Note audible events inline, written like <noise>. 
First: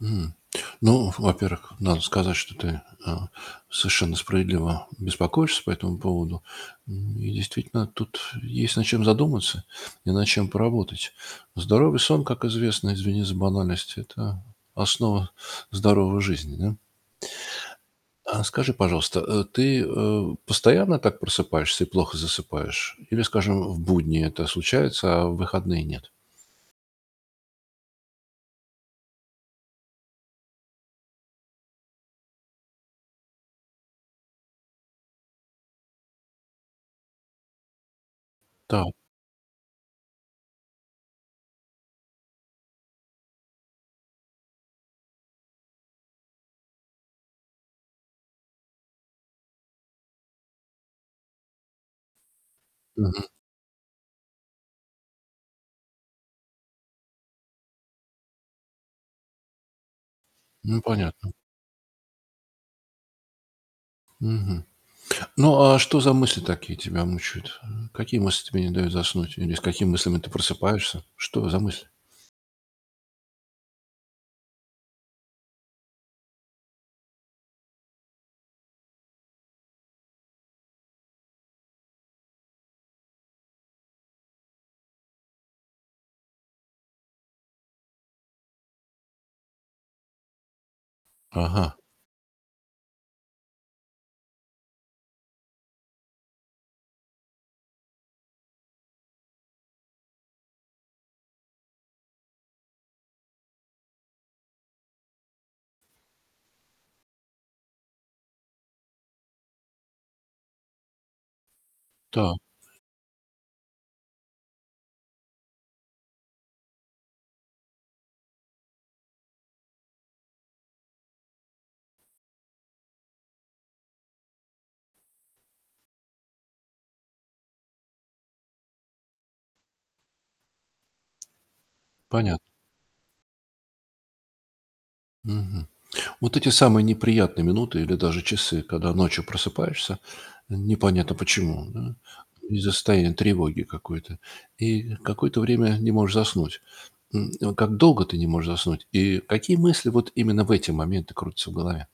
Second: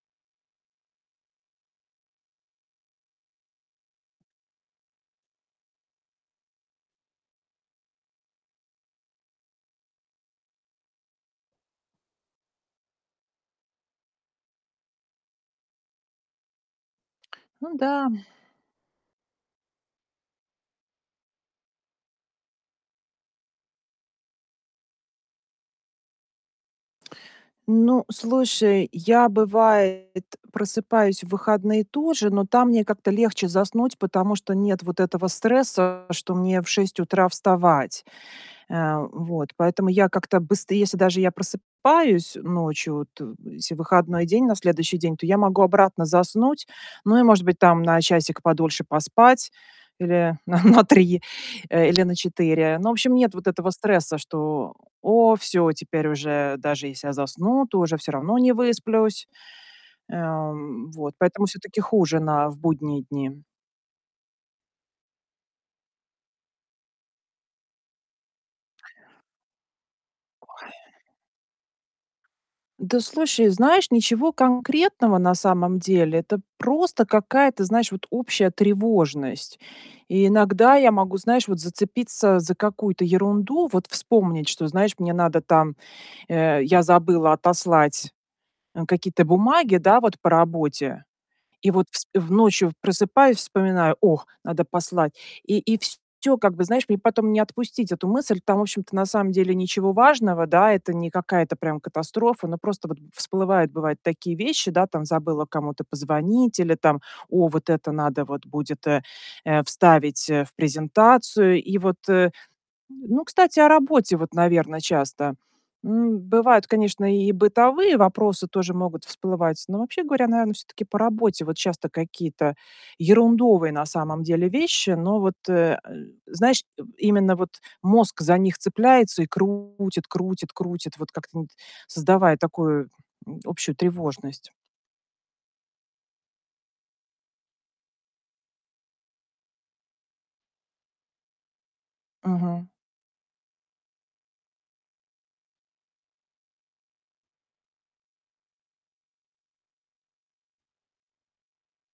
М, ну, во-первых, надо сказать, что ты, э, совершенно справедливо беспокоишься по этому поводу. Ну и действительно, тут есть над чем задуматься и над чем поработать. Здоровый сон, как известно, извини за банальность- это основа здоровой жизни, да. Ну да. А скажи, пожалуйста, э, ты, э, постоянно так просыпаешься и плохо засыпаешь или, скажем, в будни это случается, а в выходные нет? Ну, слушай, я, бывает, просыпаюсь в выходные тоже, но там мне как-то легче заснуть, потому что нет вот этого стресса, что мне в 6 утра вставать. Та у Э, вот, поэтому я как-то, быст если даже я просыпаюсь ночью, от если выходной день на следующий день, то я могу обратно заснуть. Ну и, может быть, там, на часик подольше поспать или на на 3, э, или на 4. Ну, в общем, Мгм. нет вот этого стресса, что: "О, всё, теперь уже даже, если я засну, то уже всё равно не высплюсь". Э, Ну, м, вот, понятно. поэтому всё-таки хуже на в будние дни. Мгм. Ну, а а что за мысли такие тебя мучают? Э, какие мысли тебе не дают заснуть или с какими мыслями ты Ой. <exhales> просыпаешься? Что за мысли? Да, слушай, знаешь, ничего конкретного на самом деле, это просто какая-то, знаешь, вот общая тревожность. И иногда я могу, знаешь, вот зацепиться за какую-то ерунду, вот вспомнить, что, знаешь, мне надо там Э, я забыла отослать, э, какие-то бумаги, да, вот по работе. И Ага. вот вс в ночью просыпаюсь, вспоминаю: "Ох, надо послать". И и всё, как бы, знаешь, мне потом не отпустить эту мысль. Там, в общем-то, на самом деле ничего важного, да, это не какая-то, прям, катастрофа. Но просто вот всплывает, бывает, такие вещи, да, там забыла кому-то позвонить или там: "О, вот это надо вот будет, э э, вставить, э, в презентацию". И вот, э Та. ну, кстати, о работе, вот, наверно, часто. М, бывает, конечно, и бытовые вопросы тоже могут всплывать, но, вообще говоря, наверное, всё-таки по работе. Вот часто какие-то ерундовые на самом деле вещи, но вот, э э, знаешь тоб именно вот мозг за них цепляется и крутит крутит крутит, вот как-то, ну вот, создавая Понят такую, м, общую тревожность. Мгм. Вот эти самые неприятные минуты или даже часы, когда ночью просыпаешься, непонятно почему, м. Мгм. Из-за состояния тревоги какой-то, и какое-то время не можешь заснуть. М, вот как долго ты не можешь заснуть? И какие мысли вот именно в эти моменты крутятся в голове?